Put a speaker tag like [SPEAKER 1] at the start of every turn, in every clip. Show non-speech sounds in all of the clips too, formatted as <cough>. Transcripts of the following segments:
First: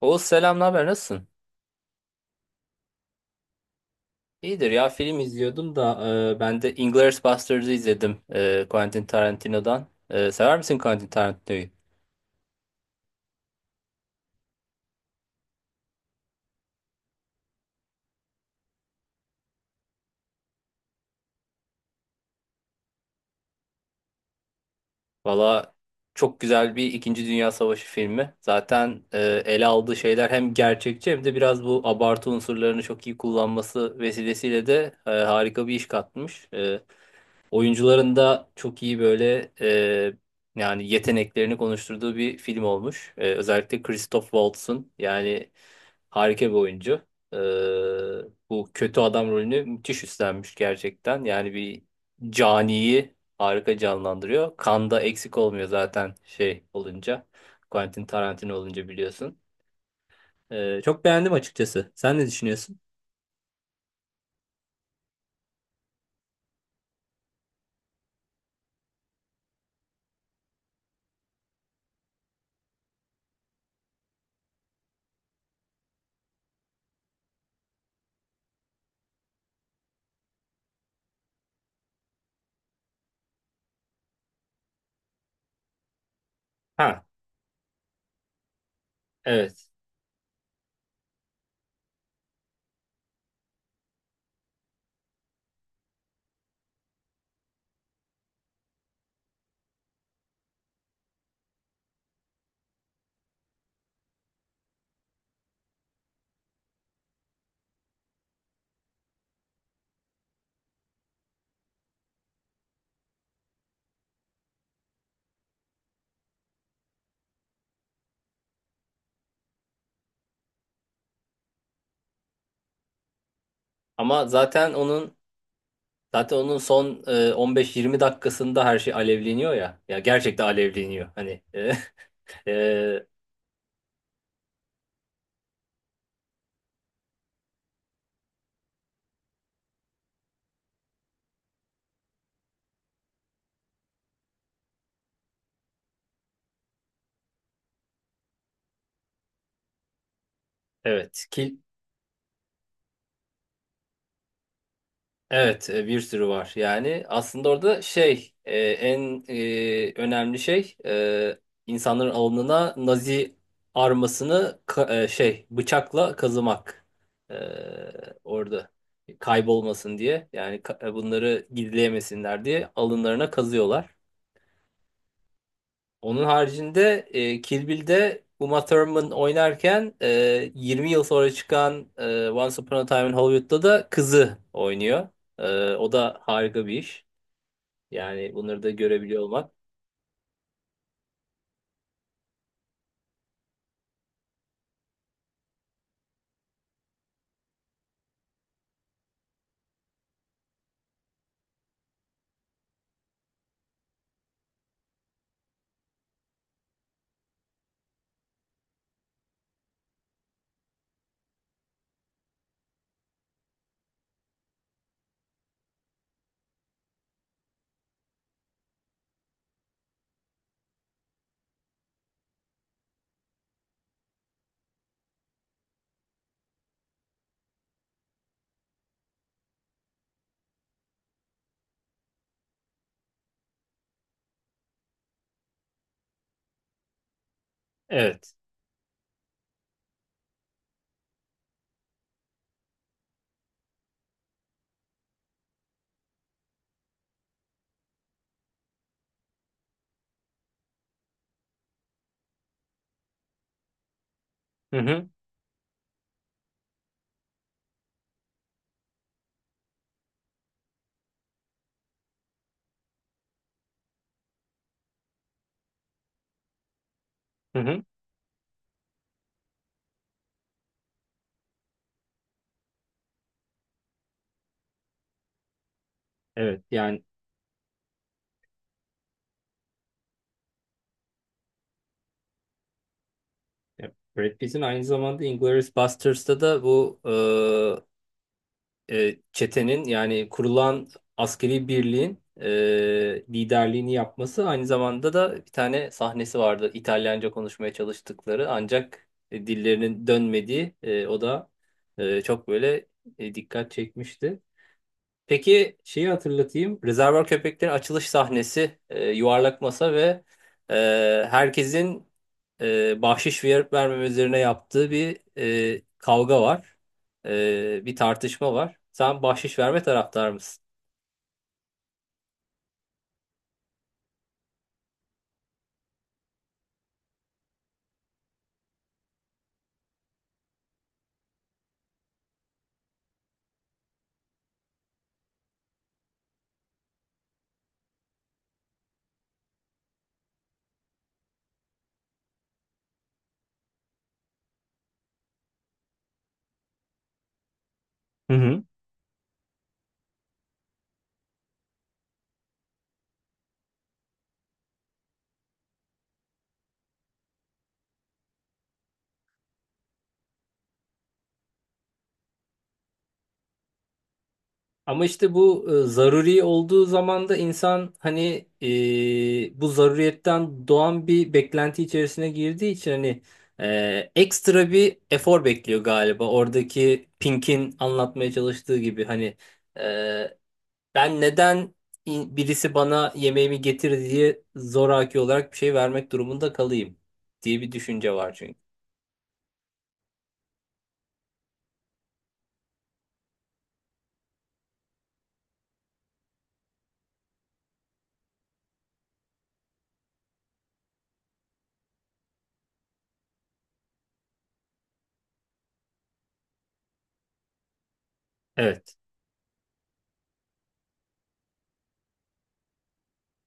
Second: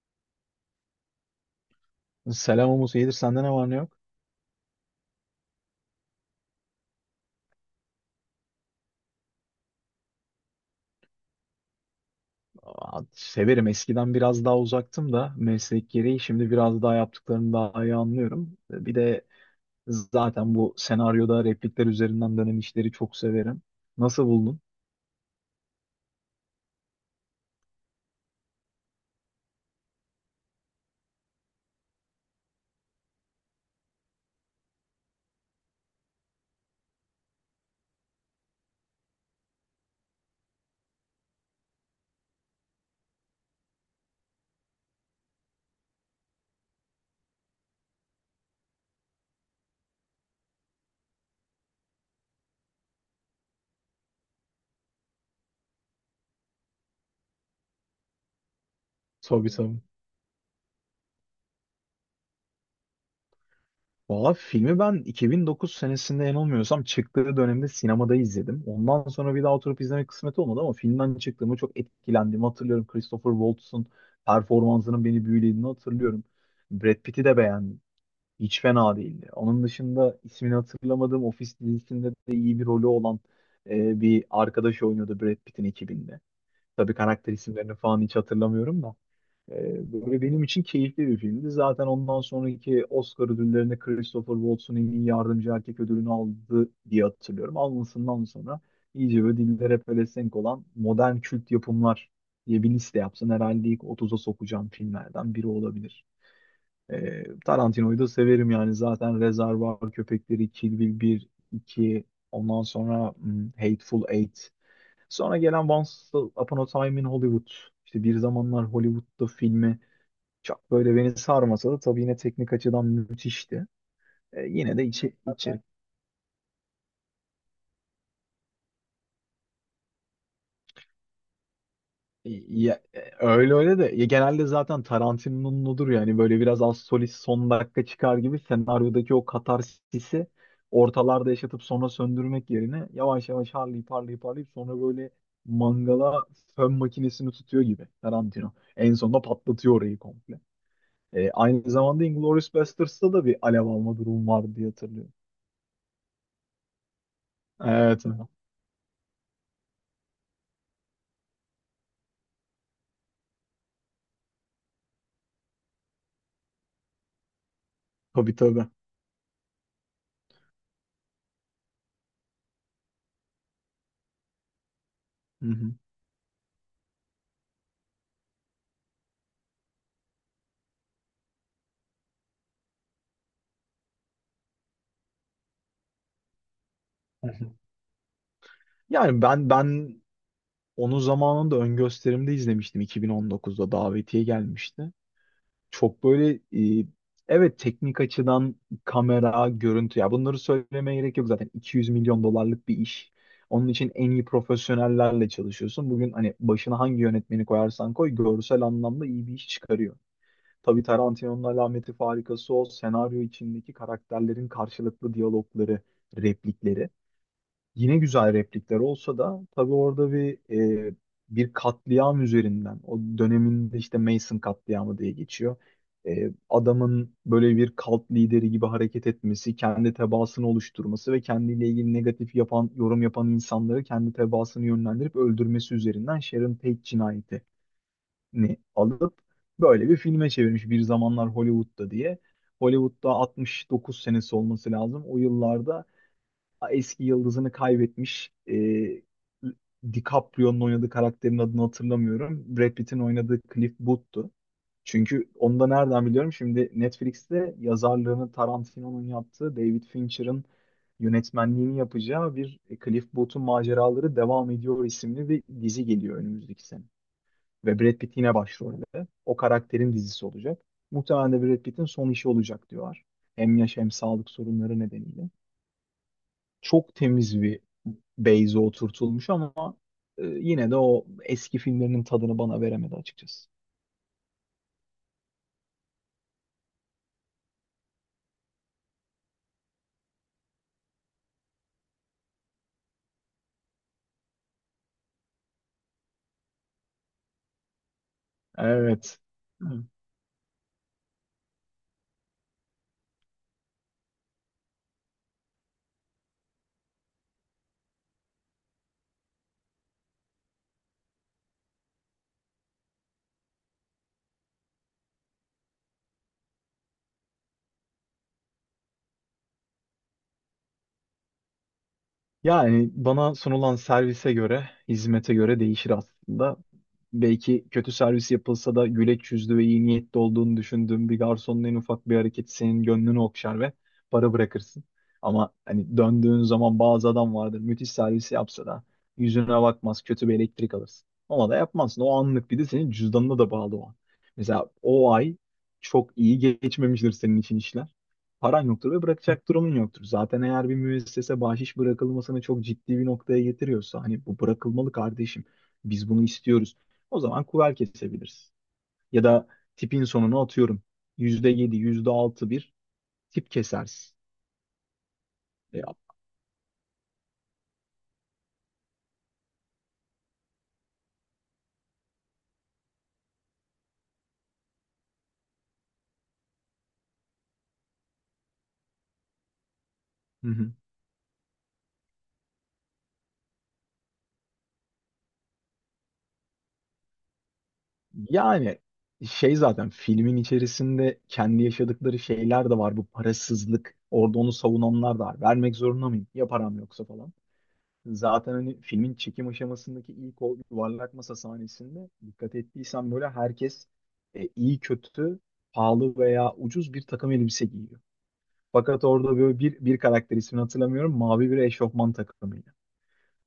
[SPEAKER 1] Oğuz selam, ne haber? Nasılsın?
[SPEAKER 2] Selam Umut, iyidir sende ne var ne yok?
[SPEAKER 1] İyidir ya, film izliyordum da ben de Inglourious Basterds'ı izledim, Quentin Tarantino'dan. E, sever misin Quentin Tarantino'yu?
[SPEAKER 2] Aa, severim. Eskiden biraz daha uzaktım da meslek gereği şimdi biraz daha yaptıklarını daha iyi anlıyorum. Bir de zaten bu senaryoda replikler üzerinden dönen işleri çok severim. Nasıl buldun?
[SPEAKER 1] Valla çok güzel bir İkinci Dünya Savaşı filmi. Zaten ele aldığı şeyler hem gerçekçi hem de biraz bu abartı unsurlarını çok iyi kullanması vesilesiyle de harika bir iş katmış. Oyuncuların da çok iyi böyle, yani yeteneklerini konuşturduğu bir film olmuş. E, özellikle Christoph Waltz'ın, yani harika bir oyuncu. E, bu kötü adam rolünü müthiş üstlenmiş gerçekten. Yani bir caniyi harika canlandırıyor. Kanda eksik olmuyor zaten şey olunca. Quentin Tarantino olunca biliyorsun.
[SPEAKER 2] Tabii, tabii.
[SPEAKER 1] E, çok beğendim açıkçası. Sen ne düşünüyorsun?
[SPEAKER 2] Valla filmi ben 2009 senesinde yanılmıyorsam çıktığı dönemde sinemada izledim. Ondan sonra bir daha oturup izlemek kısmet olmadı ama filmden çıktığımı, çok etkilendiğimi hatırlıyorum. Christopher Waltz'ın performansının beni büyülediğini hatırlıyorum. Brad Pitt'i de beğendim. Hiç fena değildi. Onun dışında ismini hatırlamadığım Office dizisinde de iyi bir rolü olan bir arkadaş oynuyordu Brad Pitt'in ekibinde. Tabii
[SPEAKER 1] Ha,
[SPEAKER 2] karakter isimlerini falan hiç hatırlamıyorum da.
[SPEAKER 1] evet.
[SPEAKER 2] Böyle benim için keyifli bir filmdi. Zaten ondan sonraki Oscar ödüllerinde Christopher Waltz'un en iyi yardımcı erkek ödülünü aldı diye hatırlıyorum. Almasından sonra iyice böyle dillere pelesenk olan modern kült yapımlar diye bir liste yapsın, herhalde ilk 30'a sokacağım filmlerden biri olabilir. Tarantino'yu da severim, yani zaten Rezervuar Köpekleri, Kill Bill bir iki, ondan sonra Hateful Eight. Sonra gelen Once Upon a Time in Hollywood. İşte bir zamanlar Hollywood'da filmi çok böyle beni sarmasa da tabii yine teknik açıdan müthişti.
[SPEAKER 1] Ama
[SPEAKER 2] E,
[SPEAKER 1] zaten
[SPEAKER 2] yine de
[SPEAKER 1] onun
[SPEAKER 2] içi, içi-
[SPEAKER 1] Zaten onun son 15-20 dakikasında her şey alevleniyor ya. Ya gerçekten alevleniyor. Hani, <laughs>
[SPEAKER 2] Ya,
[SPEAKER 1] e,
[SPEAKER 2] öyle öyle de ya, genelde zaten Tarantino'nun odur, yani böyle biraz az solist son dakika çıkar gibi. Senaryodaki o katarsisi ortalarda yaşatıp sonra söndürmek yerine yavaş yavaş harlayıp harlayıp harlayıp sonra böyle mangala fön makinesini tutuyor gibi Tarantino. En sonunda patlatıyor orayı komple.
[SPEAKER 1] evet kil
[SPEAKER 2] Aynı zamanda Inglourious Basterds'ta da bir alev alma durum vardı diye hatırlıyorum.
[SPEAKER 1] evet, bir sürü var. Yani aslında orada
[SPEAKER 2] Evet. Evet.
[SPEAKER 1] önemli şey, insanların alnına Nazi armasını şey, bıçakla kazımak. E,
[SPEAKER 2] Tabii, tabii.
[SPEAKER 1] Orada kaybolmasın diye, yani bunları gizleyemesinler diye alınlarına kazıyorlar.
[SPEAKER 2] Hı hı.
[SPEAKER 1] Onun haricinde, Kill Bill'de Uma Thurman oynarken, 20 yıl sonra çıkan Once Upon a Time in Hollywood'da da kızı oynuyor. O da harika bir iş. Yani bunları da görebiliyor
[SPEAKER 2] Yani ben
[SPEAKER 1] olmak.
[SPEAKER 2] ben onu zamanında ön gösterimde izlemiştim, 2019'da davetiye gelmişti. Çok böyle, e, evet, teknik açıdan kamera, görüntü, ya bunları söylemeye gerek yok, zaten 200 milyon dolarlık bir iş. Onun için en iyi profesyonellerle çalışıyorsun. Bugün hani başına hangi yönetmeni koyarsan koy görsel anlamda iyi bir iş çıkarıyor. Tabii Tarantino'nun alameti farikası o senaryo içindeki karakterlerin karşılıklı diyalogları, replikleri. Yine güzel replikler olsa da tabii orada e, bir katliam üzerinden, o döneminde işte Mason katliamı diye geçiyor. Adamın böyle bir kalt lideri gibi hareket etmesi, kendi tebaasını oluşturması ve kendiyle ilgili negatif yapan, yorum yapan insanları kendi tebaasını yönlendirip öldürmesi üzerinden Sharon Tate cinayetini
[SPEAKER 1] Evet.
[SPEAKER 2] alıp böyle bir filme çevirmiş, bir zamanlar Hollywood'da diye. Hollywood'da 69 senesi olması lazım. O yıllarda eski yıldızını kaybetmiş. DiCaprio'nun oynadığı karakterin adını hatırlamıyorum. Brad Pitt'in oynadığı Cliff Booth'tu.
[SPEAKER 1] Hı hı.
[SPEAKER 2] Çünkü onu da nereden biliyorum? Şimdi Netflix'te yazarlığını Tarantino'nun yaptığı, David Fincher'ın yönetmenliğini yapacağı bir Cliff Booth'un Maceraları Devam Ediyor isimli bir dizi geliyor önümüzdeki sene.
[SPEAKER 1] Hı
[SPEAKER 2] Ve
[SPEAKER 1] hı.
[SPEAKER 2] Brad Pitt yine başrolde. O karakterin dizisi olacak. Muhtemelen de Brad Pitt'in son işi olacak diyorlar. Hem yaş hem sağlık sorunları nedeniyle
[SPEAKER 1] Evet.
[SPEAKER 2] çok
[SPEAKER 1] Yani,
[SPEAKER 2] temiz bir base'e oturtulmuş ama yine de o eski filmlerinin tadını bana veremedi açıkçası.
[SPEAKER 1] e, Brad Pitt'in aynı zamanda Inglourious Basterds'ta da bu, çetenin, yani kurulan askeri birliğin liderliğini yapması, aynı zamanda da bir tane sahnesi vardı. İtalyanca konuşmaya çalıştıkları ancak
[SPEAKER 2] Evet.
[SPEAKER 1] dillerinin dönmediği, çok böyle dikkat çekmişti. Peki şeyi hatırlatayım. Rezervuar Köpeklerin açılış sahnesi, yuvarlak masa ve e, herkesin bahşiş verip vermeme üzerine yaptığı bir kavga var. E, bir tartışma var. Sen bahşiş verme taraftar mısın?
[SPEAKER 2] Yani bana sunulan servise göre, hizmete göre değişir aslında. Belki kötü servis yapılsa da güleç yüzlü ve iyi niyetli olduğunu düşündüğüm bir garsonun en ufak bir hareketi senin gönlünü okşar ve para bırakırsın. Ama hani döndüğün zaman bazı adam vardır, müthiş servisi yapsa da yüzüne bakmaz, kötü bir elektrik alırsın. Ona da yapmazsın. O anlık, bir de senin cüzdanına da bağlı o an. Mesela o ay çok iyi geçmemiştir senin için işler,
[SPEAKER 1] Hı
[SPEAKER 2] paran
[SPEAKER 1] hı.
[SPEAKER 2] yoktur ve bırakacak durumun yoktur. Zaten eğer bir müessese bahşiş bırakılmasını çok ciddi bir noktaya getiriyorsa, hani bu bırakılmalı kardeşim, biz bunu istiyoruz, o zaman kuver kesebiliriz. Ya da tipin sonuna atıyorum, yüzde yedi, yüzde altı bir tip kesersin.
[SPEAKER 1] Ama işte bu,
[SPEAKER 2] E,
[SPEAKER 1] zaruri olduğu zaman da insan hani, bu zaruriyetten doğan bir beklenti içerisine girdiği için hani, ekstra bir efor bekliyor galiba. Oradaki Pink'in anlatmaya çalıştığı gibi, hani, e,
[SPEAKER 2] Hı hı.
[SPEAKER 1] ben neden birisi bana yemeğimi getir diye zoraki olarak bir şey vermek durumunda kalayım diye bir düşünce var çünkü.
[SPEAKER 2] Yani şey, zaten filmin içerisinde kendi yaşadıkları şeyler de var. Bu parasızlık. Orada onu savunanlar da var. Vermek zorunda mıyım? Ya param yoksa falan. Zaten hani filmin çekim aşamasındaki ilk o yuvarlak masa sahnesinde dikkat ettiysen böyle herkes iyi kötü, pahalı veya ucuz bir takım elbise giyiyor.
[SPEAKER 1] Evet,
[SPEAKER 2] Fakat orada böyle bir karakter, ismini hatırlamıyorum, mavi bir eşofman takımı.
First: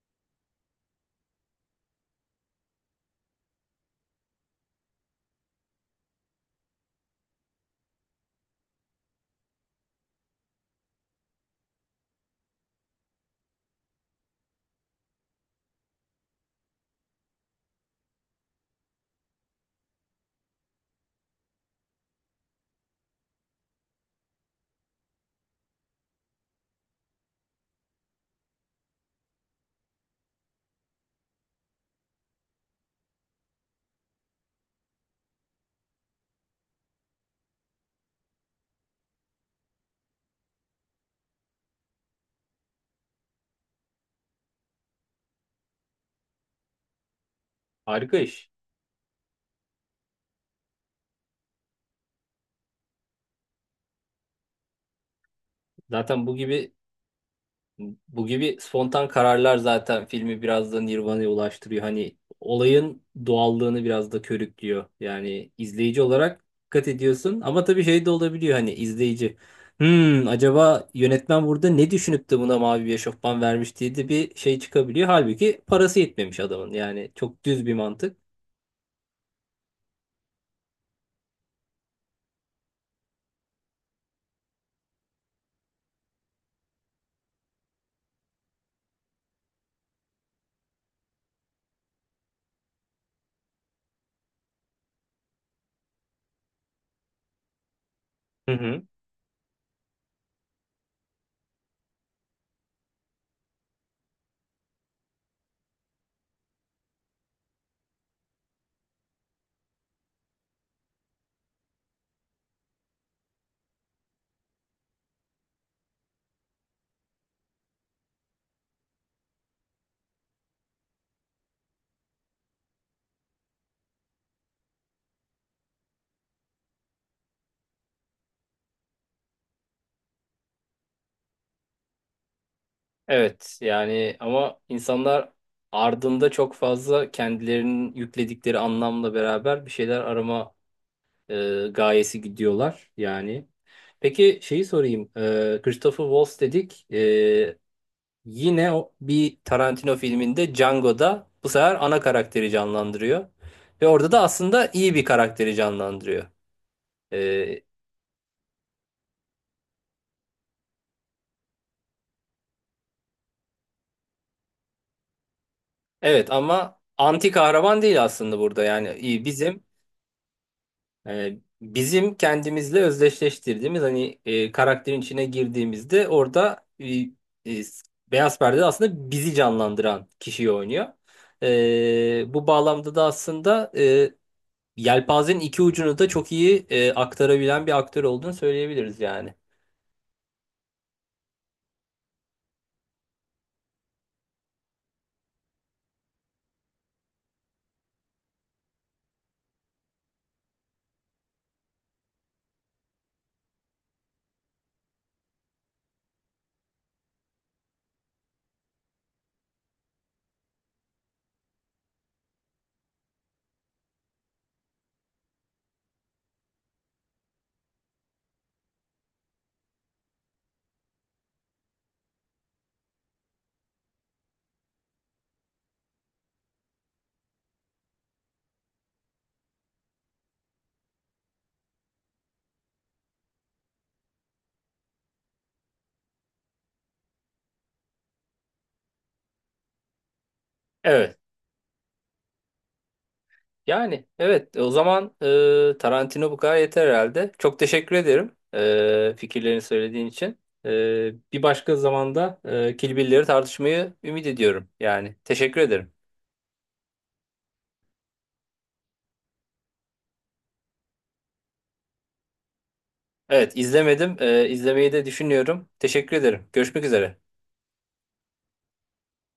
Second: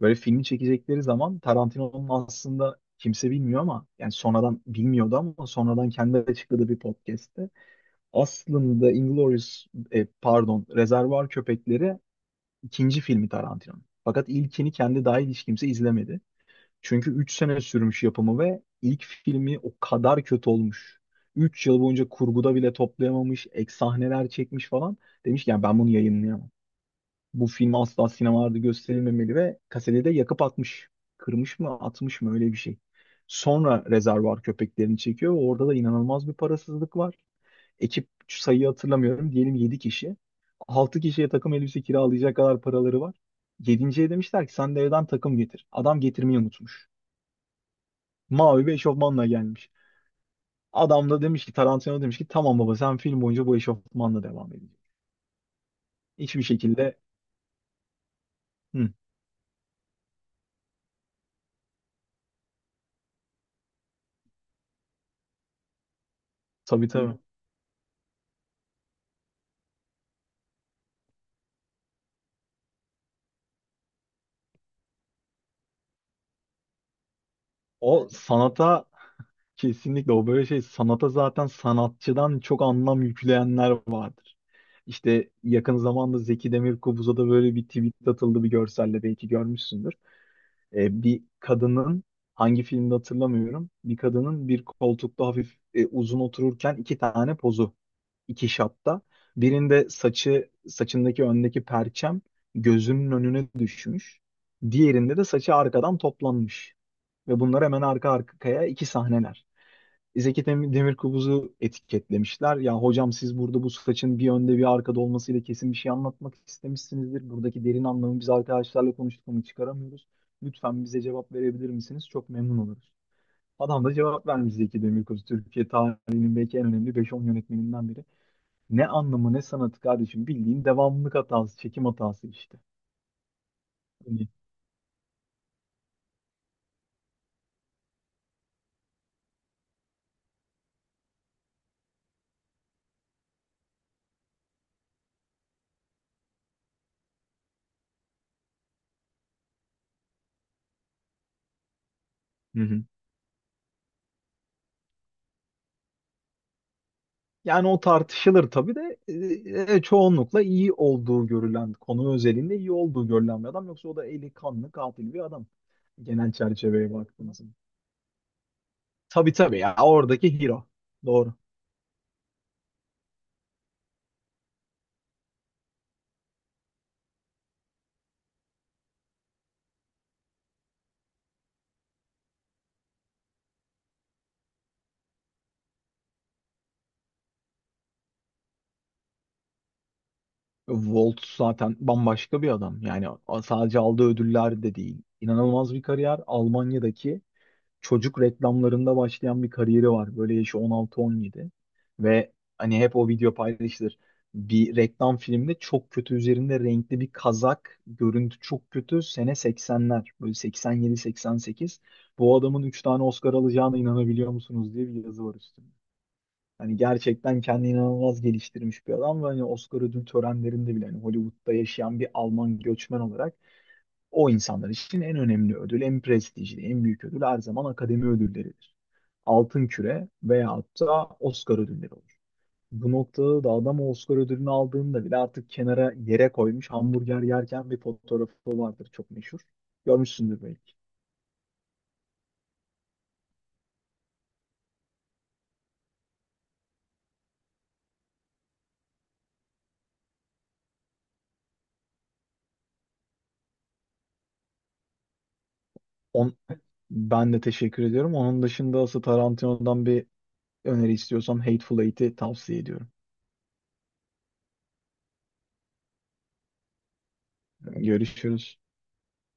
[SPEAKER 2] Böyle filmi çekecekleri zaman Tarantino'nun, aslında kimse bilmiyor ama, yani sonradan bilmiyordu ama sonradan kendi açıkladığı bir podcast'te, aslında Inglourious, pardon, Rezervuar Köpekleri ikinci filmi Tarantino'nun. Fakat ilkini kendi dahil hiç kimse izlemedi. Çünkü 3 sene sürmüş yapımı ve ilk filmi o kadar kötü olmuş. 3 yıl boyunca kurguda bile toplayamamış, ek sahneler çekmiş falan. Demiş ki yani ben bunu yayınlayamam, bu film asla sinemalarda gösterilmemeli ve kaseti de yakıp atmış. Kırmış mı atmış mı öyle bir şey. Sonra Rezervuar Köpeklerini çekiyor. Orada da inanılmaz bir parasızlık var. Ekip sayıyı hatırlamıyorum, diyelim 7 kişi. 6 kişiye takım elbise kiralayacak kadar paraları var. Yedinciye demişler ki sen de evden takım getir. Adam getirmeyi unutmuş,
[SPEAKER 1] harika iş.
[SPEAKER 2] mavi bir eşofmanla gelmiş. Adam da demiş ki, Tarantino demiş ki, tamam baba sen film boyunca bu eşofmanla devam edeceksin.
[SPEAKER 1] Zaten bu
[SPEAKER 2] Hiçbir
[SPEAKER 1] gibi
[SPEAKER 2] şekilde.
[SPEAKER 1] Bu gibi
[SPEAKER 2] Hı,
[SPEAKER 1] spontan kararlar zaten filmi biraz da Nirvana'ya ulaştırıyor. Hani olayın doğallığını biraz da körüklüyor. Yani izleyici olarak dikkat
[SPEAKER 2] tabii, tabii.
[SPEAKER 1] ediyorsun, ama tabii şey de olabiliyor, hani izleyici. Hmm, acaba yönetmen burada ne düşünüp de buna mavi bir eşofman vermiş diye de bir şey çıkabiliyor. Halbuki parası yetmemiş adamın. Yani çok düz bir
[SPEAKER 2] O
[SPEAKER 1] mantık.
[SPEAKER 2] sanata Kesinlikle, o böyle şey, sanata zaten sanatçıdan çok anlam yükleyenler vardır. İşte yakın zamanda Zeki Demirkubuz'a da böyle bir tweet atıldı bir görselle, belki görmüşsündür. Bir kadının, hangi filmde hatırlamıyorum, bir kadının bir koltukta hafif uzun otururken iki tane pozu, iki
[SPEAKER 1] Hı hı.
[SPEAKER 2] şatta. Birinde saçı, saçındaki öndeki perçem gözünün önüne düşmüş. Diğerinde de saçı arkadan toplanmış. Ve bunlar hemen arka arkaya iki sahneler. Demirkubuz'u etiketlemişler. Ya hocam, siz burada bu saçın bir önde bir arkada olmasıyla kesin bir şey anlatmak istemişsinizdir. Buradaki derin anlamı biz arkadaşlarla konuştuk ama çıkaramıyoruz. Lütfen bize cevap verebilir misiniz? Çok memnun oluruz. Adam da cevap vermiş, Zeki Demirkubuz, Türkiye tarihinin belki en önemli beş on yönetmeninden biri: ne anlamı ne sanatı kardeşim, bildiğin devamlılık hatası, çekim hatası işte.
[SPEAKER 1] Evet, yani
[SPEAKER 2] Hani-
[SPEAKER 1] ama insanlar ardında çok fazla kendilerinin yükledikleri anlamla beraber bir şeyler arama gayesi gidiyorlar yani. Peki şeyi sorayım. Christopher Waltz dedik. E, yine o, bir Tarantino filminde Django'da bu sefer ana karakteri
[SPEAKER 2] Hı hı.
[SPEAKER 1] canlandırıyor. Ve orada da aslında iyi bir karakteri canlandırıyor. E,
[SPEAKER 2] Yani o tartışılır tabii de, çoğunlukla iyi olduğu görülen, konu özelinde iyi olduğu görülen bir adam. Yoksa o da eli kanlı katil bir adam.
[SPEAKER 1] evet,
[SPEAKER 2] Genel
[SPEAKER 1] ama
[SPEAKER 2] çerçeveye
[SPEAKER 1] anti
[SPEAKER 2] baktığımızda.
[SPEAKER 1] kahraman değil aslında burada, yani iyi
[SPEAKER 2] Tabii, tabii,
[SPEAKER 1] bizim...
[SPEAKER 2] ya oradaki hero. Doğru.
[SPEAKER 1] E, bizim kendimizle özdeşleştirdiğimiz hani, karakterin içine girdiğimizde orada, e, beyaz perdede aslında bizi canlandıran kişiyi oynuyor. Bu bağlamda da aslında yelpazenin iki ucunu da çok iyi aktarabilen bir aktör olduğunu söyleyebiliriz yani.
[SPEAKER 2] Volt zaten bambaşka bir adam. Yani sadece aldığı ödüller de değil. İnanılmaz bir kariyer. Almanya'daki çocuk reklamlarında başlayan bir kariyeri var. Böyle yaşı 16-17 ve hani hep o video paylaşılır. Bir reklam filmde, çok kötü, üzerinde renkli bir kazak, görüntü çok kötü. Sene 80'ler, böyle 87-88. Bu adamın 3 tane Oscar alacağına inanabiliyor musunuz diye bir yazı var üstünde. Hani gerçekten kendini inanılmaz geliştirmiş bir adam ve hani Oscar ödül törenlerinde bile, hani Hollywood'da yaşayan bir Alman göçmen olarak, o insanlar için en önemli ödül, en prestijli, en büyük ödül her zaman akademi ödülleridir. Altın Küre veyahut da Oscar ödülleri olur. Bu noktada da adam o Oscar ödülünü aldığında bile artık kenara yere koymuş hamburger yerken bir fotoğrafı vardır, çok meşhur. Görmüşsündür belki.
[SPEAKER 1] Evet. Yani evet, o zaman, Tarantino bu kadar yeter herhalde. Çok teşekkür ederim, fikirlerini söylediğin için. E, bir başka zamanda, Kill Bill'leri tartışmayı ümit ediyorum. Yani teşekkür ederim.
[SPEAKER 2] On, Ben de teşekkür ediyorum. Onun dışında asıl Tarantino'dan bir öneri istiyorsan Hateful Eight'i tavsiye ediyorum.
[SPEAKER 1] Evet, izlemedim. E, izlemeyi de düşünüyorum. Teşekkür ederim. Görüşmek üzere.
[SPEAKER 2] Görüşürüz.